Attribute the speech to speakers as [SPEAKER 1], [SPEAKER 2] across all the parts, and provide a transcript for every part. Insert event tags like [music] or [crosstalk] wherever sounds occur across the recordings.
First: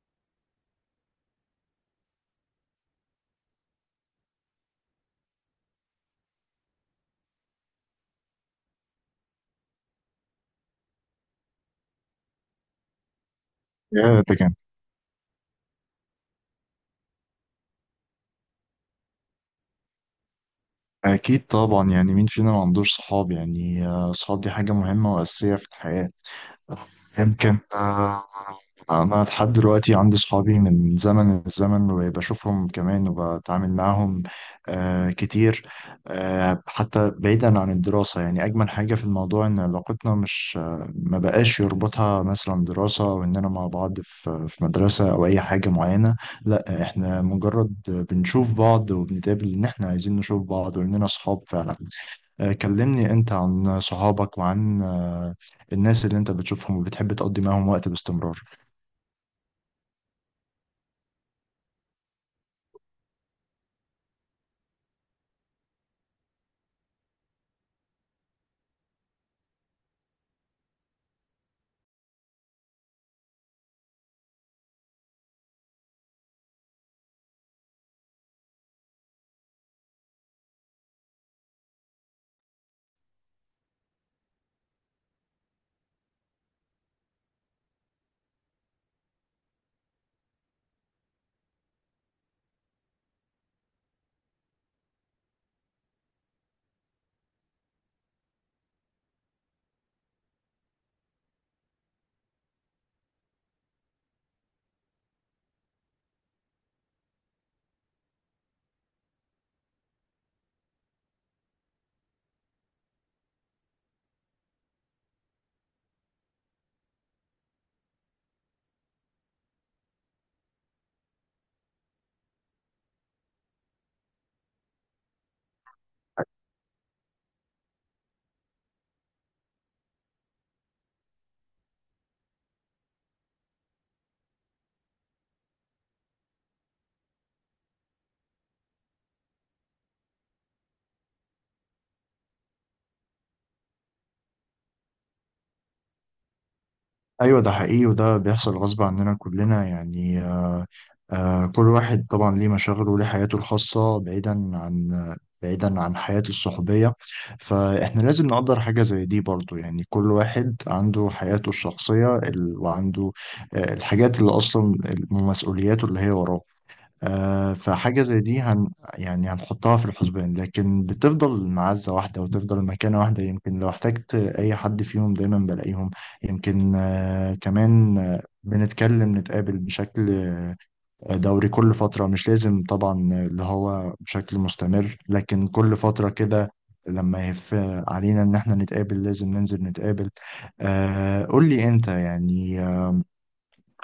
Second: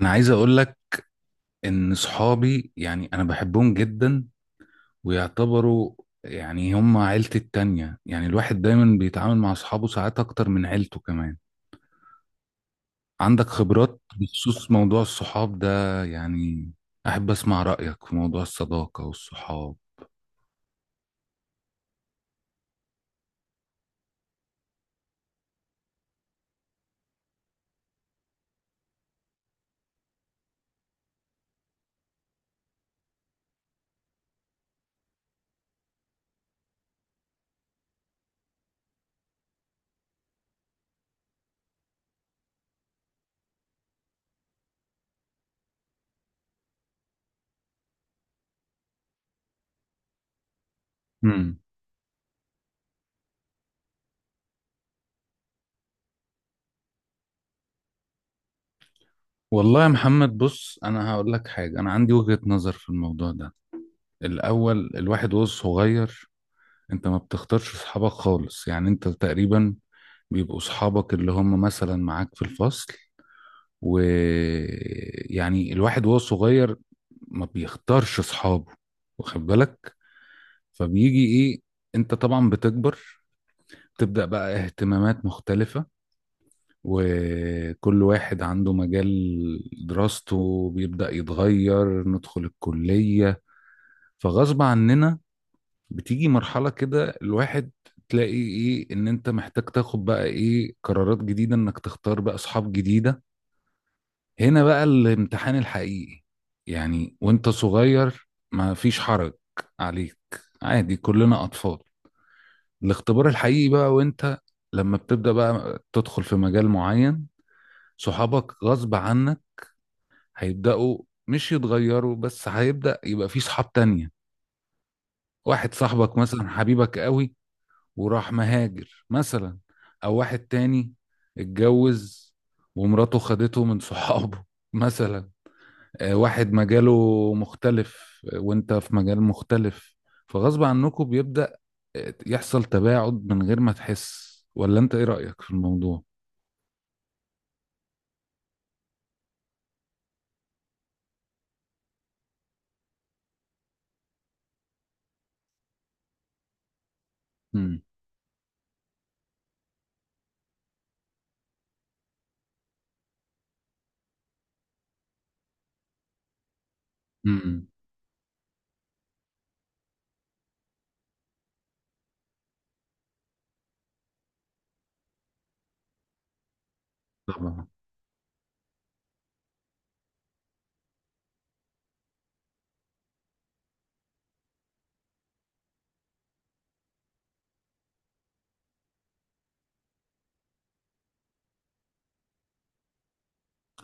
[SPEAKER 1] انا عايز اقول لك ان صحابي، يعني انا بحبهم جدا، ويعتبروا يعني هم عيلتي التانية. يعني الواحد دايما بيتعامل مع اصحابه ساعات اكتر من عيلته كمان. عندك خبرات
[SPEAKER 2] يا ده كان
[SPEAKER 1] بخصوص موضوع الصحاب ده؟ يعني احب اسمع رأيك في موضوع الصداقة والصحاب.
[SPEAKER 2] أكيد طبعا، يعني مين فينا ما عندوش صحاب؟ يعني صحاب دي حاجة مهمة وأساسية في الحياة. يمكن أنا لحد دلوقتي عندي صحابي من زمن الزمن، وبشوفهم كمان وبتعامل معاهم كتير. حتى بعيدا عن الدراسة، يعني أجمل حاجة في الموضوع إن علاقتنا مش ما بقاش يربطها مثلا دراسة، وإننا مع بعض في مدرسة أو أي حاجة معينة. لا، إحنا مجرد بنشوف بعض وبنتقابل إن إحنا عايزين نشوف بعض وإننا صحاب
[SPEAKER 1] امم.
[SPEAKER 2] فعلا. كلمني انت عن صحابك وعن الناس اللي انت بتشوفهم وبتحب تقضي معاهم وقت باستمرار.
[SPEAKER 1] والله يا محمد بص، انا هقول لك حاجة، انا عندي وجهة نظر في الموضوع ده. الاول الواحد وهو صغير انت ما بتختارش صحابك خالص، يعني انت تقريبا بيبقوا صحابك اللي هم مثلا معاك في الفصل. ويعني الواحد وهو صغير ما بيختارش صحابه، واخد بالك؟ فبيجي ايه، انت طبعا بتكبر، تبدأ بقى اهتمامات مختلفة، وكل واحد عنده مجال، دراسته بيبدأ يتغير، ندخل الكلية، فغصب عننا بتيجي مرحلة كده الواحد تلاقي ايه ان انت محتاج تاخد بقى ايه قرارات جديدة انك تختار بقى اصحاب جديدة. هنا بقى الامتحان الحقيقي. يعني وانت صغير ما فيش حرج عليك، عادي كلنا اطفال. الاختبار الحقيقي بقى وانت لما بتبدأ بقى تدخل في مجال معين، صحابك غصب عنك هيبدأوا مش يتغيروا بس، هيبدأ يبقى في صحاب تانية. واحد صاحبك مثلا حبيبك قوي وراح مهاجر مثلا، او واحد تاني اتجوز ومراته خدته من صحابه [laughs] مثلا، واحد مجاله مختلف وانت في مجال مختلف، فغصب عنكم بيبدأ يحصل تباعد من غير ما تحس. ولا انت ايه رأيك في الموضوع؟
[SPEAKER 2] ايوه، ده حقيقي وده بيحصل غصب عننا كلنا، يعني كل واحد طبعا ليه مشاغله وليه حياته الخاصة بعيدا عن حياته الصحوبية.
[SPEAKER 1] امم.
[SPEAKER 2] فاحنا لازم نقدر حاجة زي دي برضو، يعني كل واحد عنده حياته الشخصية وعنده الحاجات اللي اصلا مسؤولياته اللي هي وراه.
[SPEAKER 1] امم.
[SPEAKER 2] فحاجة زي دي يعني هنحطها في الحسبان، لكن بتفضل معزة واحدة وتفضل مكانة واحدة. يمكن لو احتجت أي حد فيهم دايما بلاقيهم. يمكن
[SPEAKER 1] طبعا.
[SPEAKER 2] كمان بنتكلم نتقابل بشكل دوري كل فترة، مش لازم طبعا اللي هو بشكل مستمر، لكن كل فترة كده لما يهف علينا إن احنا نتقابل لازم ننزل نتقابل. قول لي أنت، يعني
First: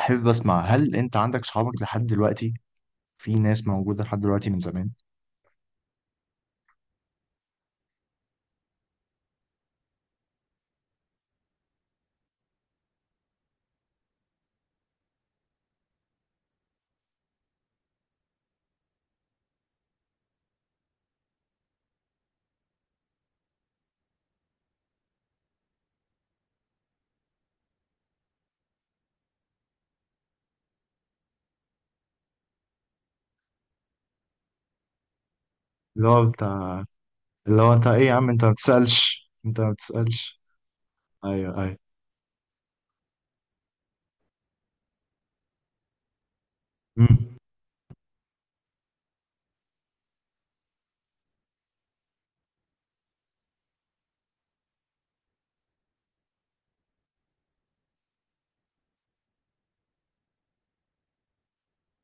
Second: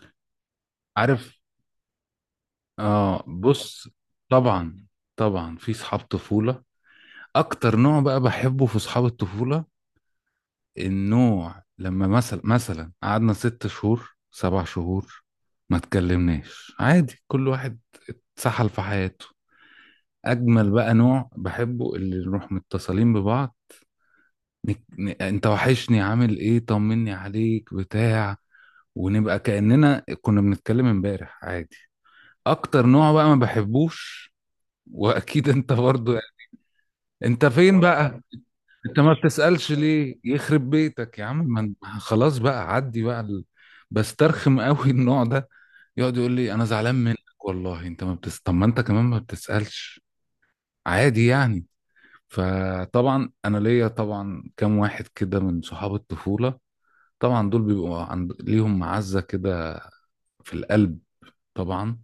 [SPEAKER 2] أحب أسمع، هل أنت
[SPEAKER 1] عارف.
[SPEAKER 2] عندك صحابك لحد دلوقتي؟
[SPEAKER 1] اه،
[SPEAKER 2] في ناس
[SPEAKER 1] بص.
[SPEAKER 2] موجودة لحد دلوقتي من
[SPEAKER 1] طبعا،
[SPEAKER 2] زمان.
[SPEAKER 1] طبعا في صحاب طفولة. اكتر نوع بقى بحبه في صحاب الطفولة، النوع لما مثلا قعدنا ست شهور سبع شهور ما تكلمناش، عادي كل واحد سحل في حياته. اجمل بقى نوع بحبه اللي نروح متصلين ببعض، انت وحشني، عامل ايه، طمني عليك بتاع، ونبقى كأننا كنا بنتكلم امبارح عادي. اكتر نوع بقى ما بحبوش، واكيد انت
[SPEAKER 2] اللي
[SPEAKER 1] برضو
[SPEAKER 2] هو
[SPEAKER 1] يعني.
[SPEAKER 2] بتاع،
[SPEAKER 1] انت
[SPEAKER 2] اللي هو
[SPEAKER 1] فين
[SPEAKER 2] انت ايه يا
[SPEAKER 1] بقى؟
[SPEAKER 2] عم، انت ما
[SPEAKER 1] انت ما
[SPEAKER 2] بتسألش، انت
[SPEAKER 1] بتسألش
[SPEAKER 2] ما
[SPEAKER 1] ليه
[SPEAKER 2] بتسألش.
[SPEAKER 1] يخرب بيتك يا عم
[SPEAKER 2] ايوه ايوه.
[SPEAKER 1] خلاص بقى عدي بقى بسترخم قوي النوع ده، يقعد يقول لي انا زعلان منك
[SPEAKER 2] امم.
[SPEAKER 1] والله انت ما بتس... طب ما انت كمان ما بتسألش، عادي يعني. فطبعا انا ليا طبعا كام واحد كده من صحاب الطفوله، طبعا دول ليهم معزه كده في القلب، طبعا.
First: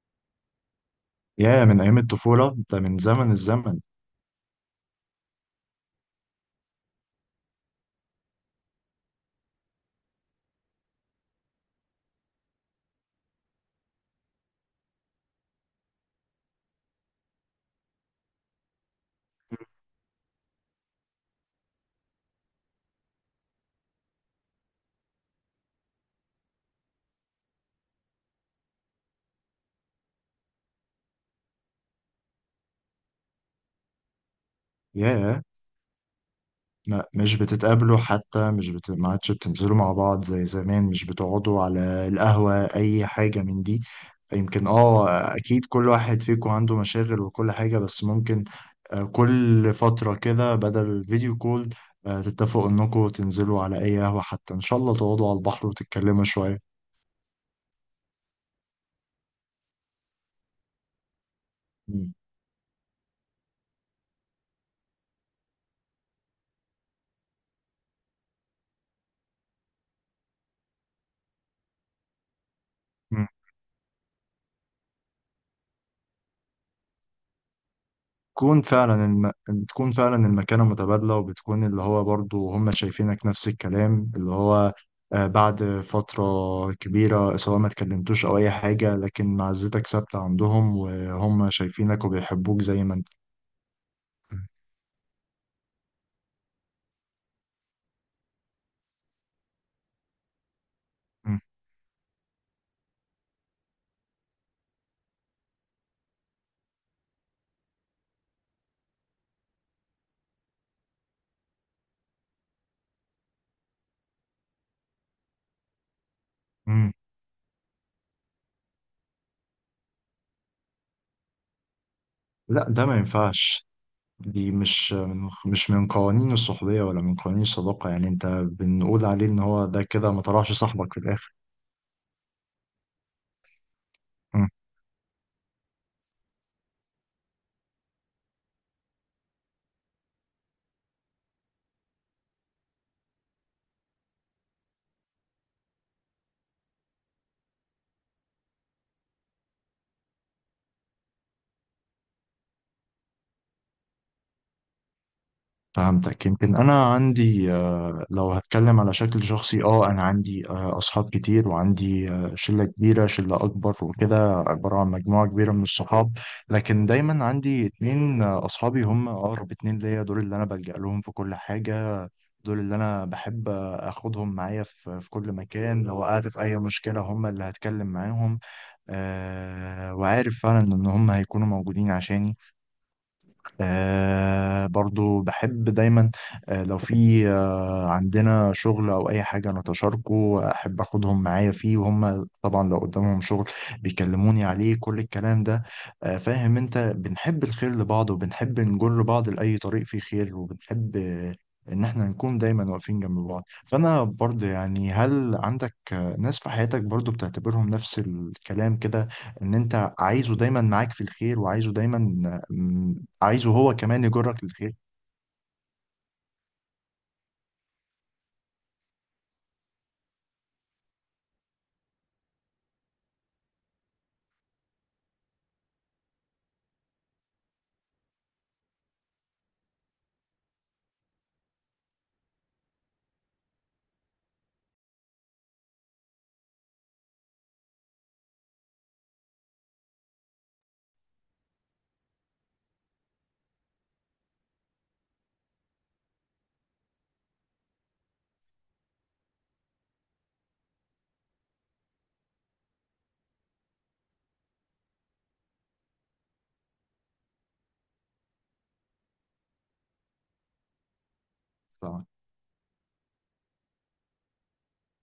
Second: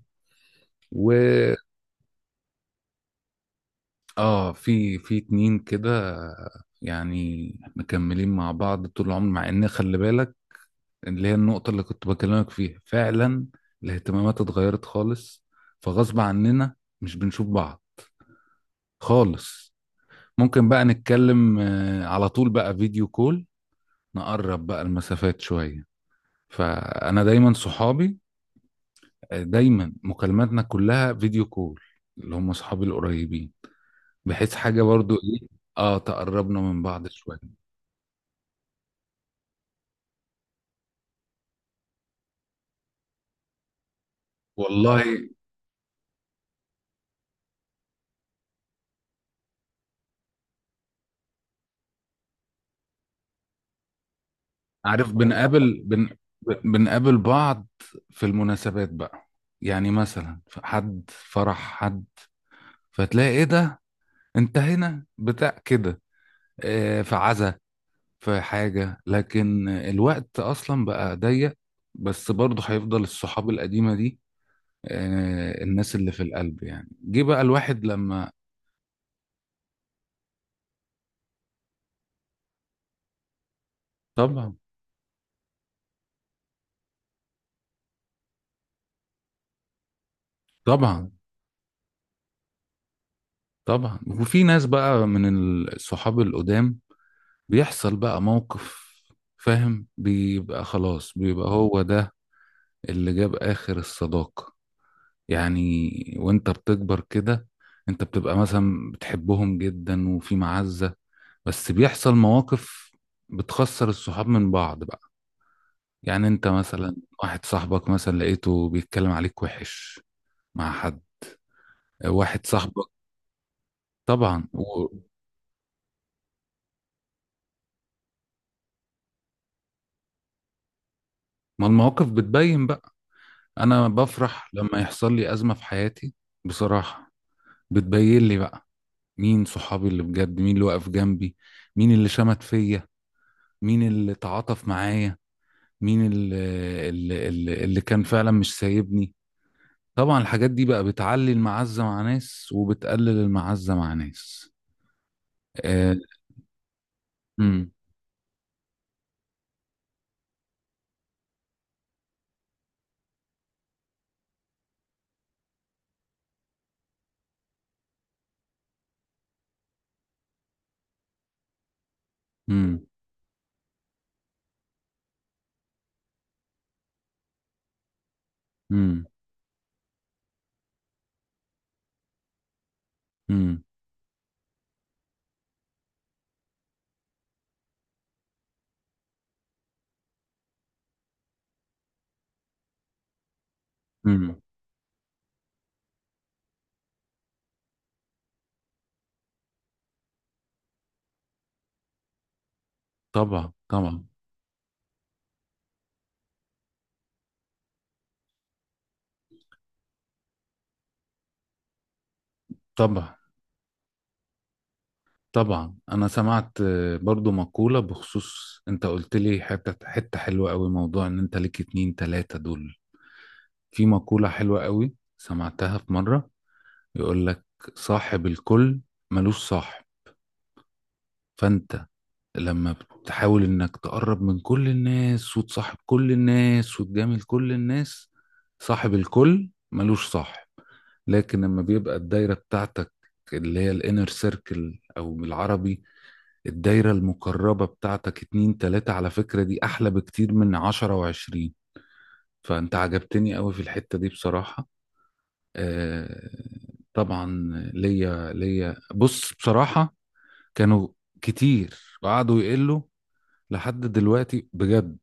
[SPEAKER 1] و
[SPEAKER 2] يا من ايام الطفولة، انت من زمن الزمن.
[SPEAKER 1] اه في اتنين كده يعني مكملين مع بعض طول العمر، مع ان خلي بالك، اللي هي النقطه اللي كنت بكلمك فيها فعلا، الاهتمامات اتغيرت خالص فغصب عننا مش بنشوف بعض خالص. ممكن بقى نتكلم على طول بقى فيديو كول، نقرب بقى المسافات شويه. فانا دايما صحابي، دايما مكالماتنا كلها فيديو كول، اللي هم صحابي القريبين، بحيث حاجه برضو
[SPEAKER 2] يا
[SPEAKER 1] ايه، اه تقربنا من
[SPEAKER 2] ما-
[SPEAKER 1] بعض
[SPEAKER 2] مش
[SPEAKER 1] شويه.
[SPEAKER 2] بتتقابلوا حتى؟ مش بت... ما عادش بتنزلوا مع بعض زي زمان؟ مش بتقعدوا على القهوة أي حاجة من دي؟ يمكن
[SPEAKER 1] والله
[SPEAKER 2] أكيد كل واحد فيكم عنده مشاغل وكل حاجة، بس ممكن كل فترة كده بدل فيديو كول تتفقوا إنكم تنزلوا على أي قهوة، حتى إن شاء الله
[SPEAKER 1] عارف،
[SPEAKER 2] تقعدوا على البحر وتتكلموا شوية.
[SPEAKER 1] بنقابل بعض في المناسبات بقى، يعني مثلا في حد فرح حد، فتلاقي ايه ده، انت هنا بتاع كده، في عزا في حاجه، لكن الوقت اصلا بقى ضيق، بس برضه هيفضل
[SPEAKER 2] مم.
[SPEAKER 1] الصحاب القديمه دي، الناس اللي في القلب، يعني جه بقى الواحد لما.
[SPEAKER 2] تكون فعلا بتكون فعلا المكانة متبادلة، وبتكون اللي هو برضو هم شايفينك نفس الكلام اللي
[SPEAKER 1] طبعا،
[SPEAKER 2] هو بعد فترة كبيرة، سواء ما اتكلمتوش أو أي حاجة، لكن معزتك ثابتة عندهم
[SPEAKER 1] طبعا،
[SPEAKER 2] وهم شايفينك وبيحبوك زي ما أنت.
[SPEAKER 1] طبعا، وفي ناس بقى من الصحاب القدام بيحصل بقى موقف فاهم، بيبقى خلاص
[SPEAKER 2] مم.
[SPEAKER 1] بيبقى هو ده اللي جاب آخر الصداقة، يعني وانت بتكبر كده انت بتبقى مثلا بتحبهم جدا وفي معزة، بس بيحصل مواقف بتخسر الصحاب من بعض بقى. يعني انت
[SPEAKER 2] مم.
[SPEAKER 1] مثلا واحد صاحبك مثلا لقيته بيتكلم عليك وحش مع حد، واحد
[SPEAKER 2] لا، ده
[SPEAKER 1] صاحبك
[SPEAKER 2] ما ينفعش.
[SPEAKER 1] طبعا
[SPEAKER 2] دي
[SPEAKER 1] و...
[SPEAKER 2] مش من قوانين الصحبية ولا من قوانين الصداقة، يعني أنت بنقول عليه إن هو ده كده ما طلعش صاحبك في الآخر.
[SPEAKER 1] ما المواقف بتبين بقى. انا بفرح لما يحصل لي ازمه في حياتي بصراحه، بتبين لي بقى مين صحابي اللي بجد، مين اللي واقف جنبي، مين اللي شمت فيا، مين اللي تعاطف معايا، مين اللي كان فعلا مش سايبني. طبعا الحاجات دي بقى بتعلي المعزه مع ناس وبتقلل المعزه مع ناس. آه...
[SPEAKER 2] فهمتك. يمكن انا عندي
[SPEAKER 1] مم.
[SPEAKER 2] لو هتكلم على شكل شخصي، انا عندي اصحاب كتير، وعندي شله كبيره، شله اكبر وكده، عباره عن مجموعه كبيره من الصحاب. لكن دايما عندي اتنين اصحابي هم اقرب اتنين ليا، دول اللي انا بلجأ لهم في كل حاجه. دول اللي
[SPEAKER 1] مم.
[SPEAKER 2] انا بحب اخدهم معايا في كل مكان، لو وقعت في اي مشكله هم اللي هتكلم معاهم.
[SPEAKER 1] مم.
[SPEAKER 2] وعارف فعلا ان هم هيكونوا موجودين عشاني.
[SPEAKER 1] مم.
[SPEAKER 2] برضو بحب دايما لو في عندنا شغل او اي حاجه انا تشاركه، احب اخدهم معايا فيه، وهم طبعا لو قدامهم شغل
[SPEAKER 1] مم.
[SPEAKER 2] بيكلموني عليه كل الكلام ده. فاهم انت، بنحب الخير لبعض وبنحب نجر بعض لاي طريق فيه خير، وبنحب ان احنا نكون دايما واقفين جنب بعض.
[SPEAKER 1] طبعا، طبعا،
[SPEAKER 2] فانا برضه يعني، هل عندك ناس في حياتك برضه بتعتبرهم نفس الكلام كده، ان انت عايزه دايما معاك في الخير، وعايزه دايما آه، م-
[SPEAKER 1] طبعا،
[SPEAKER 2] عايزه هو كمان يجرك للخير؟
[SPEAKER 1] طبعا، انا سمعت برضو مقولة بخصوص انت قلت لي حتة حتة حلوة قوي، موضوع ان انت ليك اتنين تلاتة دول. في مقولة حلوة قوي سمعتها في مرة، يقول لك صاحب الكل ملوش صاحب. فانت لما بتحاول انك تقرب من كل الناس وتصاحب كل الناس وتجامل كل الناس، صاحب الكل ملوش صاحب. لكن لما بيبقى الدايرة بتاعتك اللي هي الانر سيركل او بالعربي الدايرة المقربة بتاعتك اتنين تلاتة، على فكرة دي أحلى بكتير من عشرة وعشرين. فأنت عجبتني قوي في الحتة دي بصراحة. آه، طبعا. ليا بص بصراحة، كانوا كتير
[SPEAKER 2] طبعا
[SPEAKER 1] وقعدوا يقلوا لحد دلوقتي بجد،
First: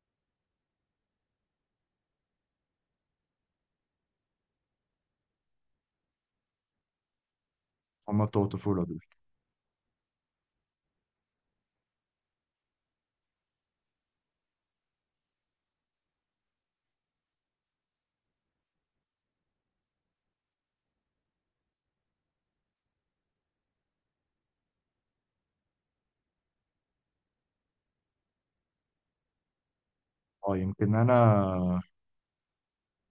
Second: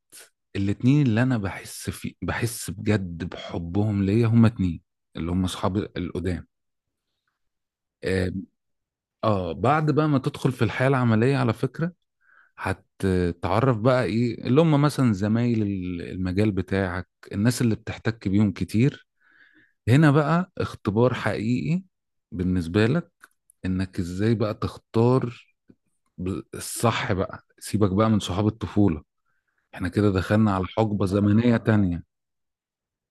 [SPEAKER 1] الاتنين اللي أنا بحس، في بحس بجد بحبهم ليا هما اتنين، اللي هما أصحابي القدام.
[SPEAKER 2] هما
[SPEAKER 1] آه,
[SPEAKER 2] بتوع الطفوله دول؟
[SPEAKER 1] بعد بقى ما تدخل في الحياة العملية على فكرة هتتعرف بقى ايه اللي هم مثلا زمايل المجال بتاعك، الناس اللي بتحتك بيهم كتير، هنا بقى اختبار حقيقي بالنسبة لك، انك ازاي بقى تختار الصح بقى. سيبك بقى من صحاب الطفولة، احنا كده دخلنا
[SPEAKER 2] اه
[SPEAKER 1] على
[SPEAKER 2] يمكن
[SPEAKER 1] حقبة
[SPEAKER 2] انا
[SPEAKER 1] زمنية تانية.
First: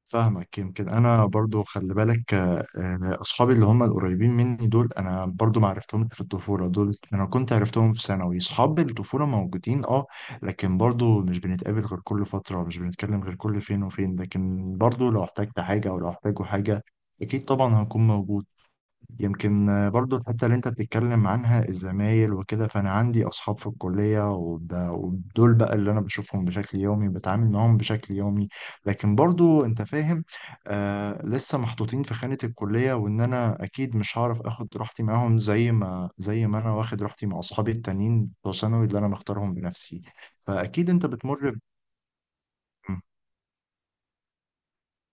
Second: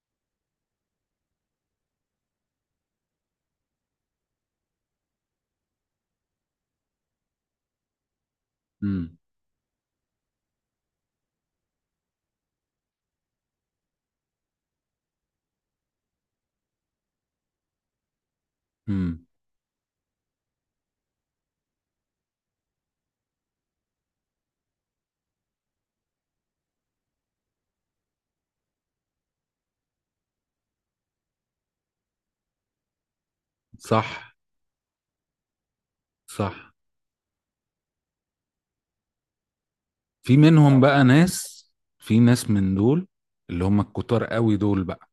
[SPEAKER 2] فاهمك. يمكن انا برضو خلي بالك اصحابي اللي هم القريبين مني دول انا برضو ما عرفتهم في الطفوله، دول انا كنت عرفتهم في ثانوي. اصحاب
[SPEAKER 1] امم.
[SPEAKER 2] الطفوله موجودين لكن برضو مش بنتقابل غير كل فتره، مش بنتكلم غير كل فين وفين، لكن برضو لو احتجت حاجه او لو احتاجوا حاجه اكيد طبعا هكون موجود.
[SPEAKER 1] امم.
[SPEAKER 2] يمكن برضو الحتة اللي انت بتتكلم عنها الزمايل وكده، فانا عندي اصحاب في الكلية ودول بقى اللي انا بشوفهم بشكل يومي بتعامل معاهم بشكل يومي. لكن برضو انت فاهم، لسه محطوطين في خانة الكلية، وان انا اكيد مش
[SPEAKER 1] صح،
[SPEAKER 2] هعرف اخد راحتي معاهم زي ما انا
[SPEAKER 1] صح.
[SPEAKER 2] واخد راحتي مع اصحابي التانيين بتوع ثانوي اللي انا مختارهم بنفسي.
[SPEAKER 1] في منهم
[SPEAKER 2] فاكيد
[SPEAKER 1] بقى
[SPEAKER 2] انت بتمر.
[SPEAKER 1] ناس، في ناس من دول اللي هم الكتار قوي دول بقى،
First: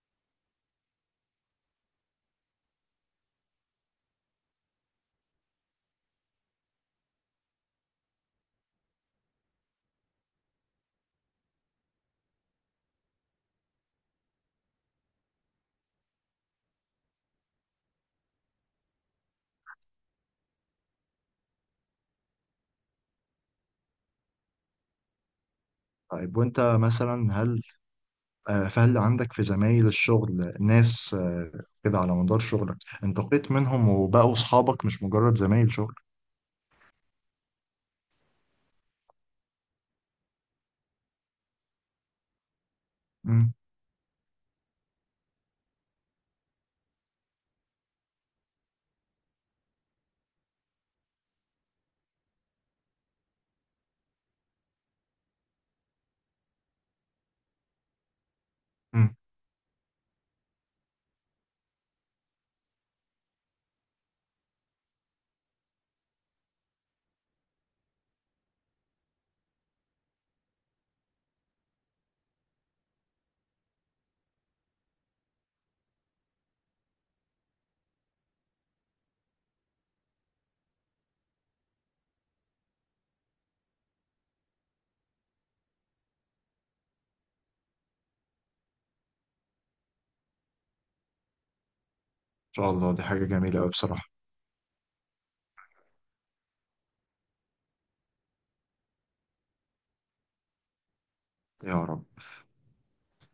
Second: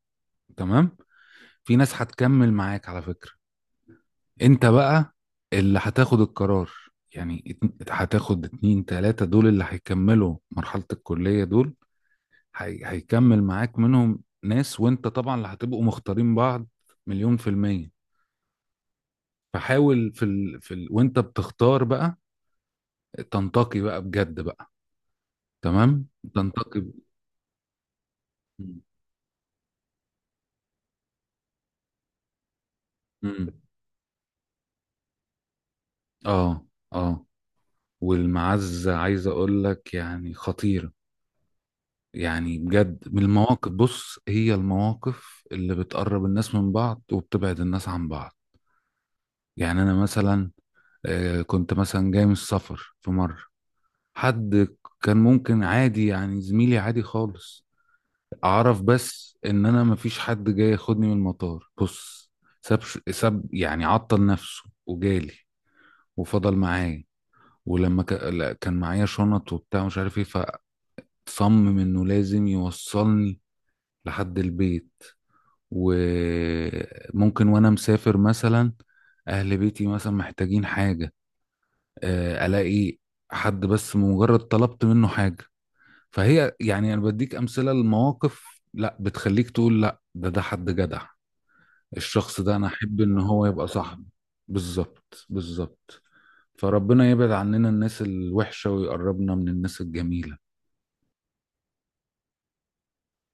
[SPEAKER 1] تمام، في ناس هتكمل معاك على فكرة، انت بقى اللي هتاخد القرار، يعني هتاخد اتنين تلاتة دول اللي هيكملوا مرحلة الكلية دول، هيكمل معاك منهم ناس، وانت طبعا اللي هتبقوا مختارين بعض مليون في المية. فحاول وانت بتختار بقى تنتقي بقى بجد بقى، تمام،
[SPEAKER 2] طيب وانت
[SPEAKER 1] تنتقي ب...
[SPEAKER 2] مثلا، هل آه، فهل عندك في زمايل الشغل ناس كده على مدار شغلك انتقيت
[SPEAKER 1] مم.
[SPEAKER 2] منهم وبقوا أصحابك مش مجرد زمايل شغل؟
[SPEAKER 1] اه، اه، والمعزة عايز اقول لك يعني خطيرة. يعني بجد من
[SPEAKER 2] مم.
[SPEAKER 1] المواقف بص، هي المواقف اللي بتقرب الناس من بعض وبتبعد الناس عن بعض. يعني انا مثلا كنت مثلا جاي من السفر في مرة، حد كان ممكن عادي يعني زميلي عادي خالص، اعرف
[SPEAKER 2] مم. إن
[SPEAKER 1] بس ان انا مفيش حد جاي ياخدني من المطار، بص ساب ساب يعني عطل نفسه وجالي وفضل معايا، ولما لا، كان معايا شنط وبتاع مش عارف ايه، فصمم انه لازم يوصلني لحد البيت. وممكن وانا مسافر مثلا اهل بيتي مثلا محتاجين حاجة، الاقي حد بس مجرد طلبت منه حاجة. فهي يعني انا بديك امثلة لمواقف لا بتخليك تقول لا ده حد جدع، الشخص ده انا
[SPEAKER 2] شاء الله
[SPEAKER 1] احب
[SPEAKER 2] دي
[SPEAKER 1] ان
[SPEAKER 2] حاجة
[SPEAKER 1] هو
[SPEAKER 2] جميلة
[SPEAKER 1] يبقى
[SPEAKER 2] أوي
[SPEAKER 1] صاحبي.
[SPEAKER 2] بصراحة.
[SPEAKER 1] بالظبط، بالظبط. فربنا يبعد عننا الناس الوحشة ويقربنا من الناس الجميلة.
[SPEAKER 2] يا رب.